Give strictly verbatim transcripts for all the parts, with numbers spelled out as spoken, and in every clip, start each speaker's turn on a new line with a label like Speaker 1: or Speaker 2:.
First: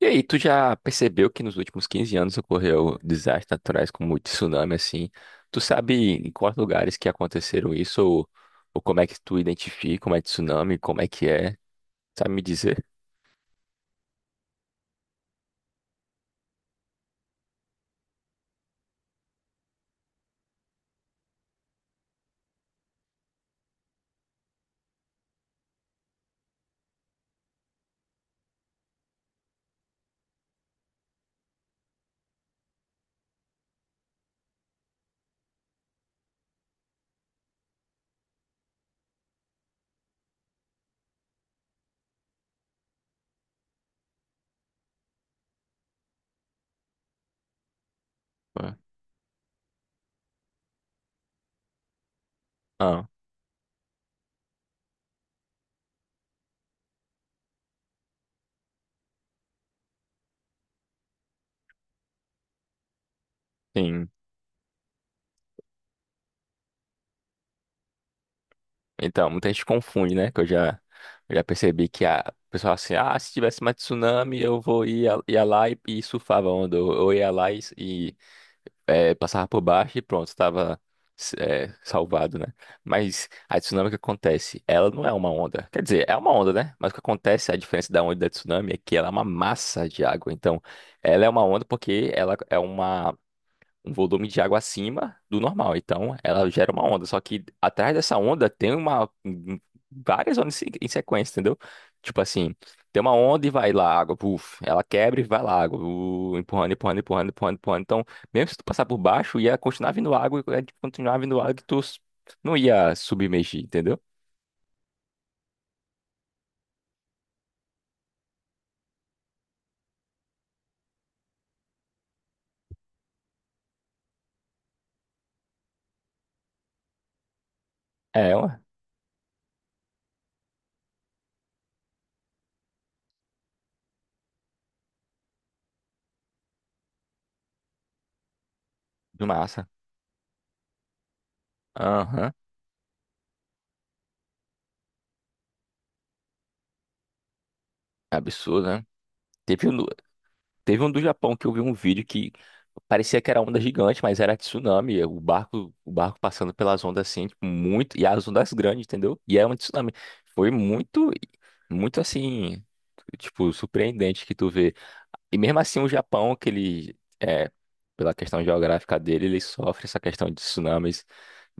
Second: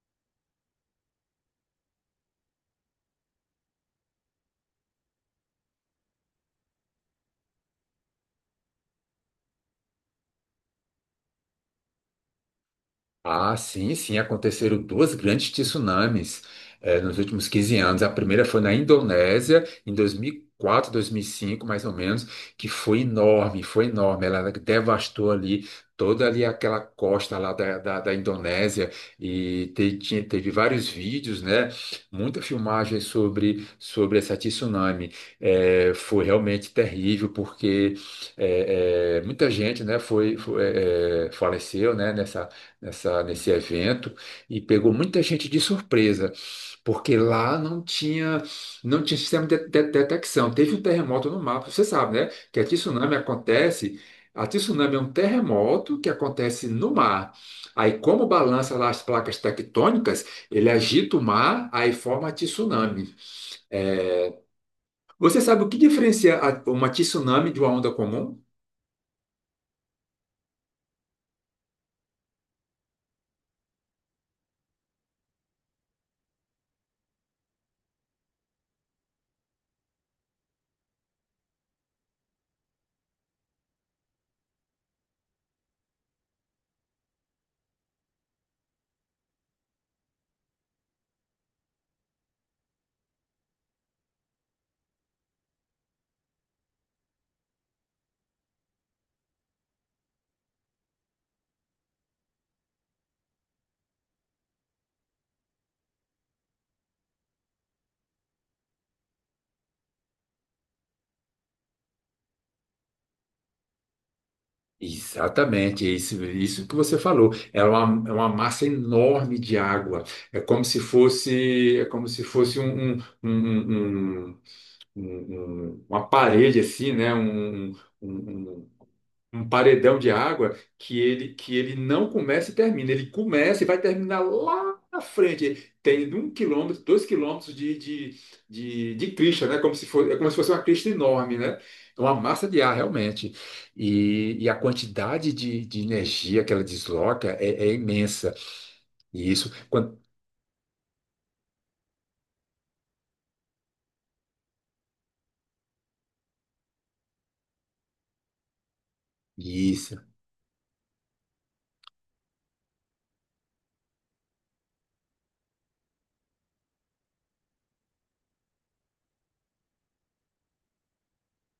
Speaker 1: E aí, tu já percebeu que nos últimos quinze anos ocorreu desastres naturais como tsunami, assim? Tu sabe em quais lugares que aconteceram isso? Ou, ou como é que tu identifica como é tsunami? Como é que é? Sabe me dizer?
Speaker 2: Ah, sim, sim, aconteceram duas grandes tsunamis eh, nos últimos quinze anos. A primeira foi na Indonésia, em dois dois mil mil e quatro, dois mil e cinco, mais ou menos, que foi enorme, foi enorme. Ela devastou ali toda ali aquela costa lá da, da, da Indonésia e te- tinha- teve vários vídeos, né? Muita filmagem sobre, sobre essa tsunami. Eh, foi realmente terrível, porque eh, eh, muita gente, né, foi, foi, eh, eh, faleceu, né, nessa, nesse evento e pegou muita gente de surpresa, porque lá não tinha,
Speaker 1: Ué.
Speaker 2: não tinha sistema de, de- detecção. Teve um terremoto no mapa, você sabe, né? Que a
Speaker 1: Ah,
Speaker 2: tsunami acontece. A tsunami é um terremoto que acontece no mar. Aí, como balança lá as placas tectônicas, ele agita o mar, aí forma a tsunami.
Speaker 1: sim.
Speaker 2: É. Você sabe o que diferencia a- uma tsunami de uma onda comum?
Speaker 1: Então, muita gente confunde, né? Que eu já, eu já percebi que a o pessoal assim, ah, se tivesse mais tsunami, eu vou ia, ia lá e, e surfava a onda. Ou eu ia lá e, é, passava por baixo e pronto, estava é, salvado, né? Mas a tsunami, o que acontece? Ela não é uma onda. Quer dizer, é uma onda, né? Mas o que acontece, a diferença da onda e da tsunami é que ela é uma massa de água. Então, ela é uma onda porque ela é uma um volume de água acima do normal. Então, ela gera uma onda. Só que atrás dessa onda tem uma um- um, várias ondas em se- em sequência, entendeu? Tipo assim, tem uma onda e vai lá água, puf, ela quebra e vai lá água, uh, empurrando, empurrando, empurrando, empurrando, empurrando. Então, mesmo se tu passar por baixo, ia continuar vindo água, ia continuar vindo água que tu s- não ia submergir, entendeu?
Speaker 2: Exatamente, é isso, isso que você falou. Ela é uma, é uma massa enorme de água. É como se fosse, é como se fosse um, um- um- um- um- um- um, uma parede assim, né? Um, um- um-
Speaker 1: É, ué,
Speaker 2: um, um paredão de água que ele que ele não começa e termina. Ele começa e vai terminar lá na frente. Tem um quilômetro, dois quilômetros de, de, de, de
Speaker 1: de
Speaker 2: crista, né?
Speaker 1: massa.
Speaker 2: Como se fosse, é como se fosse uma crista enorme, né? É uma
Speaker 1: Aham.
Speaker 2: massa de ar, realmente. E, e a quantidade de, de energia que ela desloca é, é imensa.
Speaker 1: Absurdo, né?
Speaker 2: E isso,
Speaker 1: Teve,
Speaker 2: quan-
Speaker 1: Teve um do Japão que eu vi um vídeo que parecia que era onda gigante, mas era tsunami. é, O barco, o barco passando pelas ondas assim, tipo, muito. E as ondas grandes, entendeu? E era um tsunami.
Speaker 2: isso.
Speaker 1: Foi muito, muito assim, tipo, surpreendente que tu vê. E mesmo assim, o Japão, que ele, é, pela questão geográfica dele, ele sofre essa questão de tsunamis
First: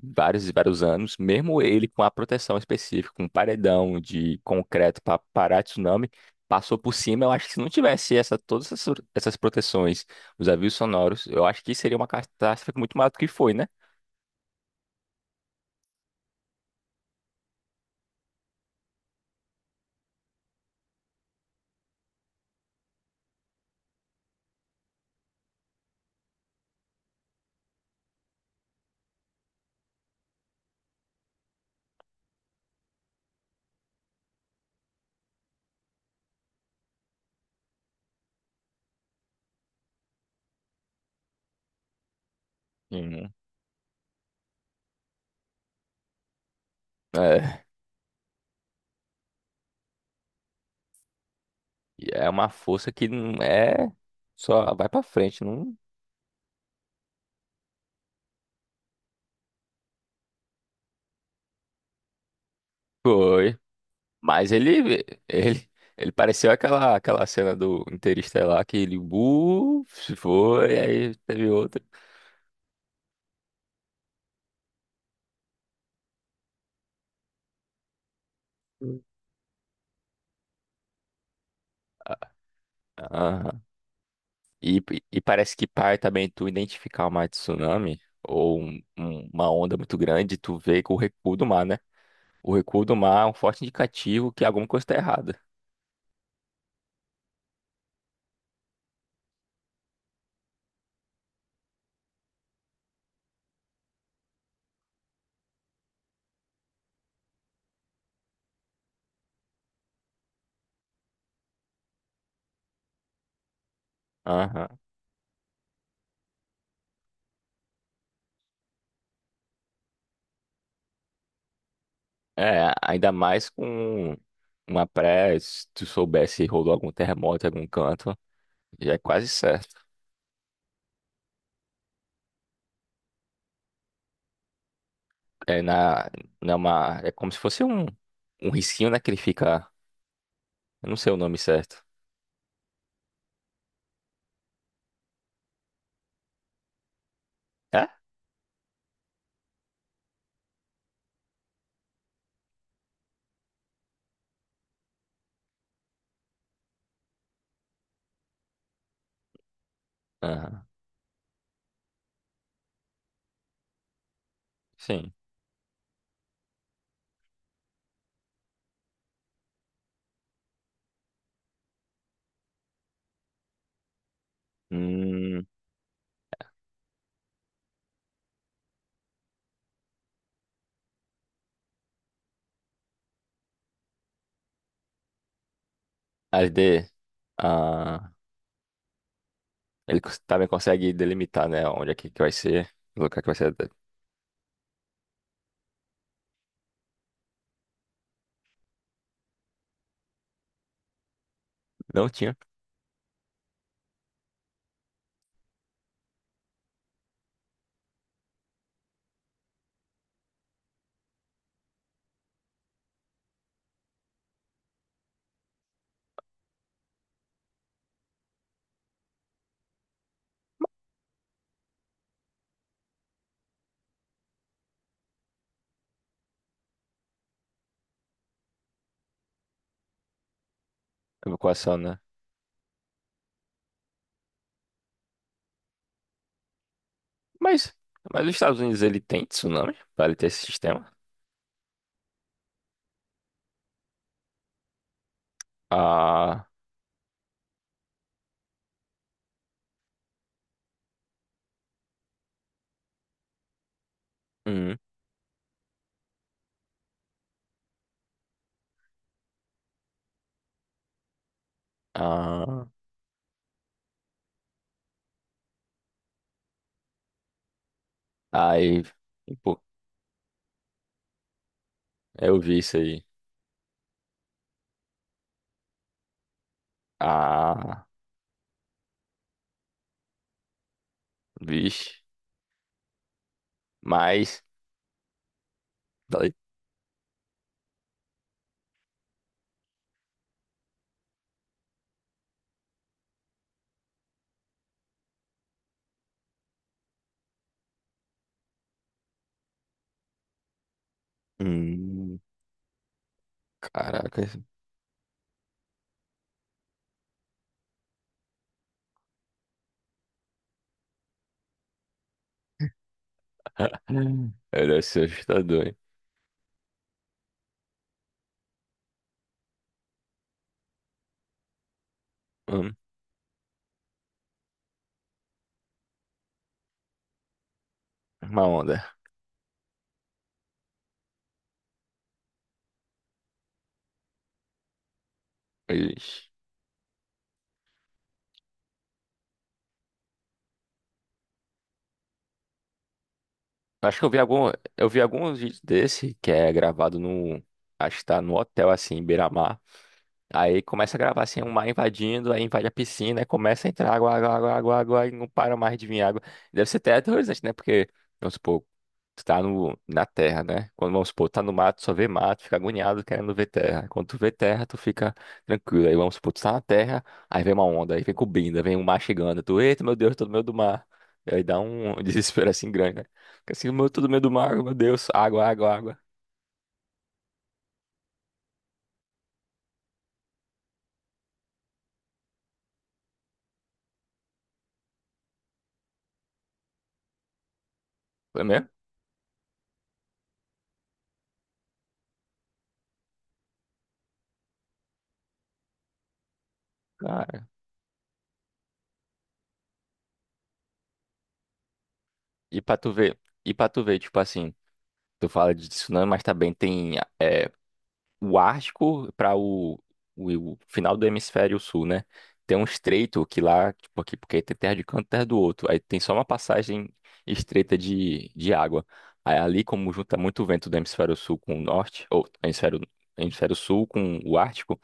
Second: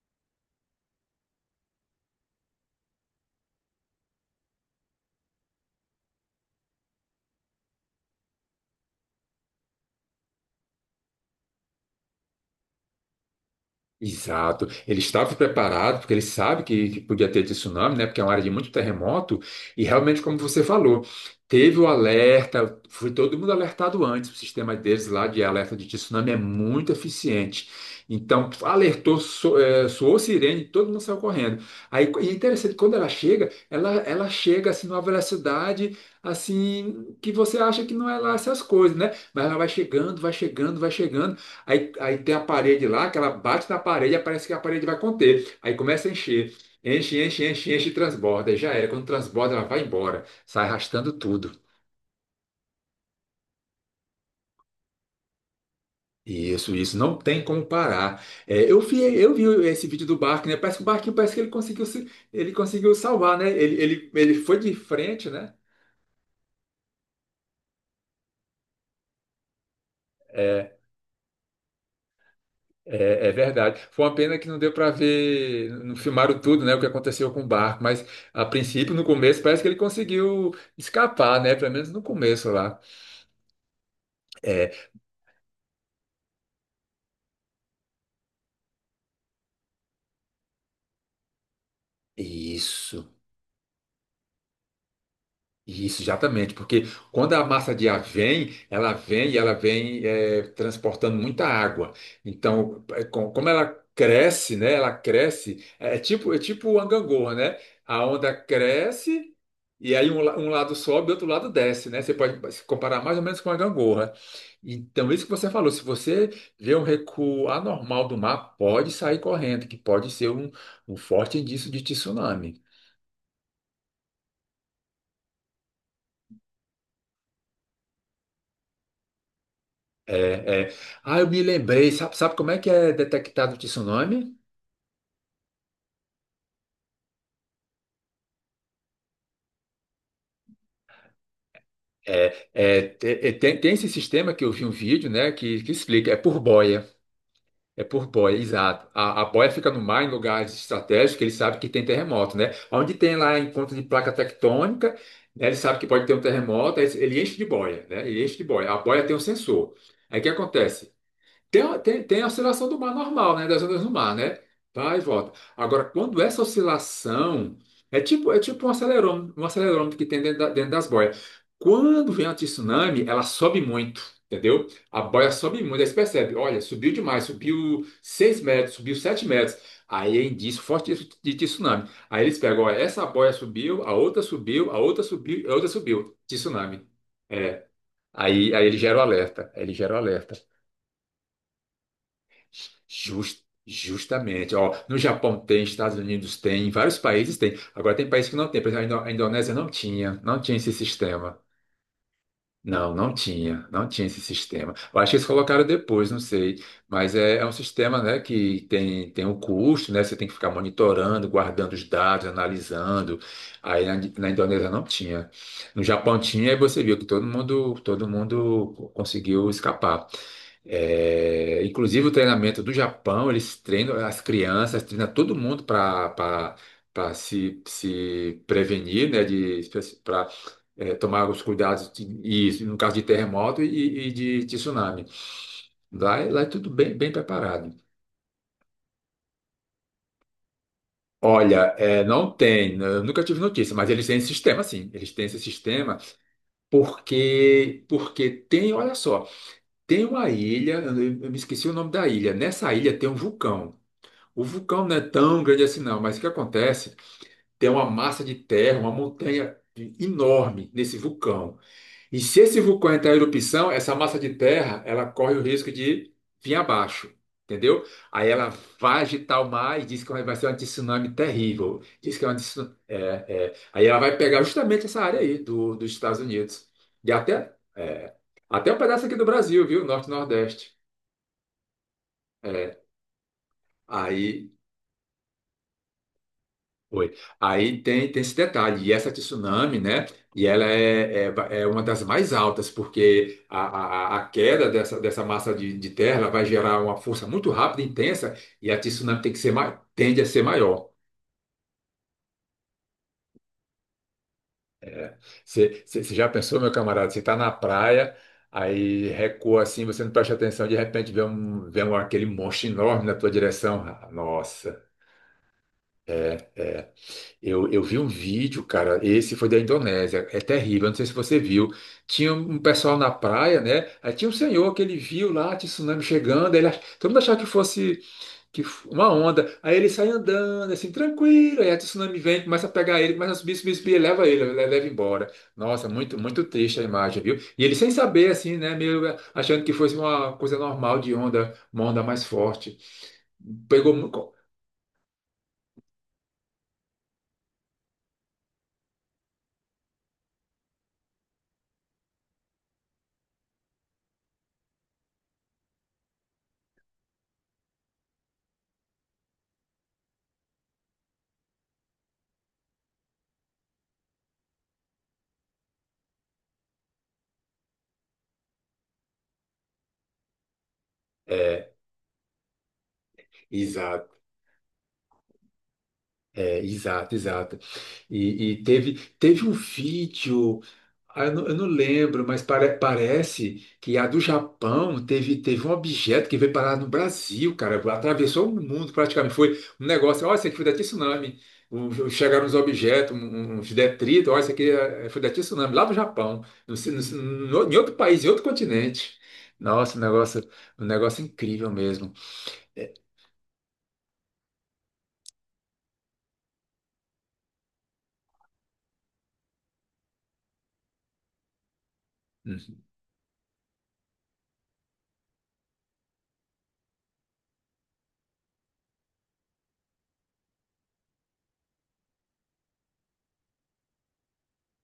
Speaker 1: vários e vários anos. Mesmo ele com a proteção específica, com um paredão de concreto para parar tsunami passou por cima. Eu acho que se não tivesse essa, todas essas, essas proteções, os avisos sonoros, eu acho que seria uma catástrofe muito maior do que foi, né?
Speaker 2: Exato. Ele estava preparado, porque ele sabe que, que podia ter tsunami, né? Porque é uma área de muito terremoto, e realmente, como você falou, teve o alerta, foi todo mundo alertado antes. O sistema deles lá de alerta de tsunami é muito eficiente. Então, alertou, so, eh, soou sirene, todo mundo saiu correndo. Aí, e é interessante, quando ela chega, ela, ela chega assim numa velocidade assim que você acha que não é lá essas coisas, né? Mas ela vai chegando, vai chegando, vai chegando. Aí, aí tem a parede lá, que ela
Speaker 1: Uhum.
Speaker 2: bate na parede, aí parece que a parede vai conter. Aí começa a encher. Enche, enche,
Speaker 1: É,
Speaker 2: enche, enche e transborda. Aí já era. Quando transborda, ela vai embora. Sai arrastando tudo.
Speaker 1: e é uma força que não é só vai pra frente, não.
Speaker 2: Isso, isso. Não tem como parar. É, eu vi, eu vi esse vídeo do barco, né? Parece que o barquinho, parece que ele conseguiu, se- ele conseguiu salvar, né?
Speaker 1: Foi.
Speaker 2: Ele, ele, ele
Speaker 1: Mas
Speaker 2: foi de
Speaker 1: ele,
Speaker 2: frente, né?
Speaker 1: ele, ele pareceu aquela, aquela cena do Interestelar que ele, uh, se
Speaker 2: É,
Speaker 1: foi, aí teve outra.
Speaker 2: é, é verdade. Foi uma pena que não deu para ver, não filmaram tudo, né, o que aconteceu com o barco, mas a princípio, no começo, parece que ele conseguiu escapar, né, pelo menos no começo lá.
Speaker 1: Aham.
Speaker 2: É,
Speaker 1: E, e parece que par também tu identificar uma tsunami ou um- um- uma onda muito grande, tu vê com o recuo do mar, né? O recuo do
Speaker 2: isso.
Speaker 1: mar é um forte indicativo que alguma coisa está errada.
Speaker 2: Isso, exatamente, porque quando a massa de ar vem, ela vem e ela vem eh, transportando muita água. Então, eh, com- como ela cresce, né? Ela cresce, é é tipo, é tipo o gangorra, né? A onda cresce e aí um, la- um lado sobe e outro lado desce, né? Você pode se comparar mais ou menos com a gangorra.
Speaker 1: Aham.
Speaker 2: Então, isso que você falou, se você vê um recuo anormal do mar, pode sair correndo, que pode ser um, um forte indício de tsunami.
Speaker 1: É, ainda mais com uma pré, se tu soubesse rolou algum terremoto em algum canto, já é quase certo.
Speaker 2: É, é. Ah, eu me lembrei. Sabe, sabe como é que é detectado o tsunami?
Speaker 1: É na, na uma, é como se fosse um, um, risquinho, né, que ele fica, eu não sei o nome certo.
Speaker 2: É, é, te- é, tem, tem esse sistema que eu vi um vídeo, né, que, que explica. É por boia. É
Speaker 1: É?
Speaker 2: por boia, exato. A, a boia fica no mar, em lugares estratégicos, que ele sabe que tem terremoto, né? Onde tem lá encontro de placa tectônica, né, ele sabe que pode ter um terremoto, aí ele enche de boia, né? Ele enche de boia. A boia tem um sensor. Aí o que
Speaker 1: Aham.
Speaker 2: acontece? Tem, tem, tem a oscilação do mar normal, né? Das ondas do mar, né? Vai e
Speaker 1: Sim.
Speaker 2: volta. Agora, quando essa oscilação é tipo, é tipo um acelerômetro, um acelerômetro que tem dentro, da- dentro das boias. Quando vem a tsunami, ela sobe muito, entendeu? A boia
Speaker 1: Hum,
Speaker 2: sobe muito, aí você percebe, olha, subiu demais, subiu seis metros, subiu sete metros. Aí é indício forte de de tsunami. Aí eles pegam, olha, essa boia subiu, a outra subiu, a outra subiu, a outra subiu.
Speaker 1: as
Speaker 2: Tsunami.
Speaker 1: D.
Speaker 2: É.
Speaker 1: Ah.
Speaker 2: Aí, aí ele gera o alerta. Aí ele gera o
Speaker 1: Ele cons-
Speaker 2: alerta.
Speaker 1: também consegue delimitar, né? Onde é que, que vai ser, o lugar que vai
Speaker 2: Jus-
Speaker 1: ser.
Speaker 2: justamente. Ó, no Japão tem, Estados Unidos tem, vários países tem. Agora tem países que não tem. Por exemplo, a Indo- a Indonésia não tinha, não tinha esse sistema.
Speaker 1: Não tinha
Speaker 2: Não, não tinha, não tinha esse sistema. Eu acho que eles colocaram depois, não sei. Mas é, é um sistema, né, que tem, tem um custo, né? Você tem que ficar monitorando, guardando os dados, analisando. Aí na, na Indonésia não tinha. No Japão tinha, e você viu que todo mundo, todo mundo conseguiu escapar. É, inclusive o treinamento do Japão, eles treinam as crianças, treinam todo mundo para para se, se prevenir, né, de é, tomar os
Speaker 1: evacuação,
Speaker 2: cuidados
Speaker 1: né?
Speaker 2: de- e, no caso de terremoto e, e de, de tsunami. Lá, é- lá é tudo bem, bem preparado.
Speaker 1: Mas, mas os Estados Unidos, ele tem tsunami, pra ele ter esse sistema.
Speaker 2: Olha, é, não tem, eu nunca tive notícia, mas eles têm esse sistema, sim. Eles têm esse sistema
Speaker 1: Ah.
Speaker 2: porque, porque tem, olha só, tem uma ilha, eu, eu me esqueci o nome da ilha. Nessa ilha tem um vulcão. O
Speaker 1: Hum.
Speaker 2: vulcão não é tão grande assim, não, mas o que acontece? Tem uma massa de terra, uma montanha enorme nesse vulcão. E se esse
Speaker 1: Ah,
Speaker 2: vulcão entrar em erupção, essa massa de terra, ela corre o risco de vir abaixo, entendeu? Aí ela
Speaker 1: aí,
Speaker 2: vai agitar o
Speaker 1: pô,
Speaker 2: mar e diz que vai ser um tsunami terrível. Diz que é uma
Speaker 1: eu vi
Speaker 2: tsu-
Speaker 1: isso
Speaker 2: é,
Speaker 1: aí.
Speaker 2: é. Aí ela vai pegar justamente essa área aí do, dos Estados Unidos. E até,
Speaker 1: Ah,
Speaker 2: é, até um pedaço aqui do Brasil, viu? Norte e Nordeste.
Speaker 1: vixe.
Speaker 2: É.
Speaker 1: Mas,
Speaker 2: Aí
Speaker 1: falei,
Speaker 2: foi. Aí tem, tem esse detalhe, e essa tsunami, né? E ela é, é, va- é uma das mais altas, porque a, a, a queda dessa, dessa massa de, de terra ela vai gerar uma força muito rápida e intensa, e a tsunami tem que ser, ma- tende a ser maior.
Speaker 1: hum, caraca, isso-
Speaker 2: Você você- você já pensou, meu camarada? Você está na praia, aí recua assim, você não presta atenção, de repente vê, um, vê um, aquele monstro enorme na tua direção. Ah,
Speaker 1: Hum. Ele deve
Speaker 2: nossa!
Speaker 1: ser assustador, hein?
Speaker 2: Eu, eu vi um vídeo, cara. Esse foi da Indonésia. É terrível. Eu não sei se você viu. Tinha um
Speaker 1: Hum,
Speaker 2: pessoal na praia, né? Aí tinha um senhor que ele viu lá, tinha tsunami chegando. Ele, ach- todo mundo achava que fosse
Speaker 1: uma
Speaker 2: que f-
Speaker 1: onda.
Speaker 2: uma onda. Aí ele sai andando, assim, tranquilo. Aí a tsunami vem, começa a pegar ele, começa a subir, subir, subir, e leva ele, le- leva embora. Nossa,
Speaker 1: Ixi.
Speaker 2: muito, muito triste a imagem, viu? E ele sem saber, assim, né? Meio achando que fosse uma coisa normal de onda, uma onda mais forte. Pegou
Speaker 1: Acho que eu vi
Speaker 2: muito.
Speaker 1: algum, eu vi alguns vídeos desse que é gravado no, acho que tá no hotel assim, em beira. Aí começa a gravar assim, um mar invadindo, aí invade a piscina, aí começa a entrar água, água, água, água, água, e não para mais de vir água. Deve ser até aterrorizante, né? Porque, vamos supor, tu tá no, na terra, né? Quando, vamos supor, tá no mato, só vê mato, fica agoniado querendo ver terra. Quando tu vê terra, tu fica tranquilo. Aí, vamos supor, tu tá na terra, aí vem uma onda, aí vem cobrindo, aí vem um mar chegando. Tu, eita, meu Deus, tô no meio do mar. E aí dá
Speaker 2: É,
Speaker 1: um desespero assim grande, né? Fica assim, meu, tô no meio do mar, meu Deus, água, água, água.
Speaker 2: é, exato, exato. E, e teve, teve um vídeo, ah, eu não, eu não lembro, mas pare- parece que a do Japão teve, teve um objeto que veio parar no Brasil, cara,
Speaker 1: Foi
Speaker 2: atravessou o
Speaker 1: mesmo?
Speaker 2: mundo praticamente. Foi um negócio, olha, isso aqui foi da tsunami. Um- Chegaram uns objetos, um- um, uns detritos, olha, isso aqui é- foi da tsunami, lá do Japão, no,
Speaker 1: Cara,
Speaker 2: no- no- em outro país, em outro continente. Nossa, um negócio, um negócio incrível mesmo.
Speaker 1: e pra tu ver, e pra tu ver, tipo assim. Tu fala de tsunami, mas também tem é, o Ártico para o, o, o, final do hemisfério sul, né? Tem um
Speaker 2: Hum,
Speaker 1: estreito que lá, tipo aqui, porque tem terra de um canto e terra do outro. Aí tem só uma passagem estreita de, de água. Aí ali, como junta muito vento do hemisfério sul com o norte, ou hemisfério, hemisfério sul com o Ártico,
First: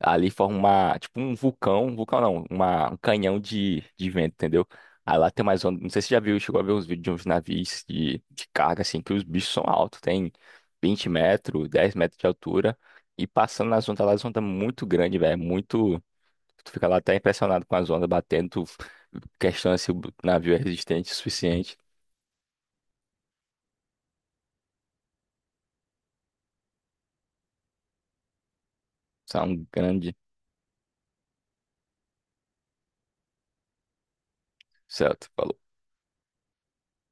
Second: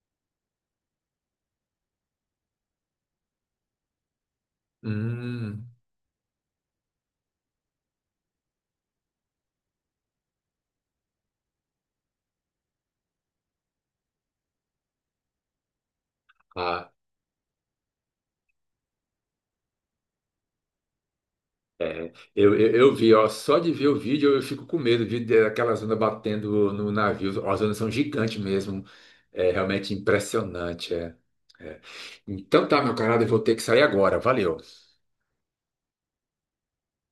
Speaker 1: ali forma uma, tipo um vulcão, um vulcão não, uma, um canhão de, de vento, entendeu? Aí lá tem mais
Speaker 2: hum,
Speaker 1: onda, não sei se você já viu, chegou a ver uns vídeos de uns navios de, de carga, assim, que os bichos são altos, tem vinte metros, dez metros de altura, e passando nas ondas lá, as ondas muito grandes, velho, é muito... Tu fica
Speaker 2: claro.
Speaker 1: lá até impressionado com as ondas batendo, tu questiona se o navio é resistente o suficiente,
Speaker 2: É, eu, eu, eu vi, ó, só de ver o vídeo eu fico com medo de de- daquelas ondas batendo no navio. Ó, as ondas são gigantes mesmo. É
Speaker 1: são
Speaker 2: realmente
Speaker 1: grande,
Speaker 2: impressionante. É, é. Então tá, meu camarada, eu vou ter que sair agora. Valeu.
Speaker 1: certo?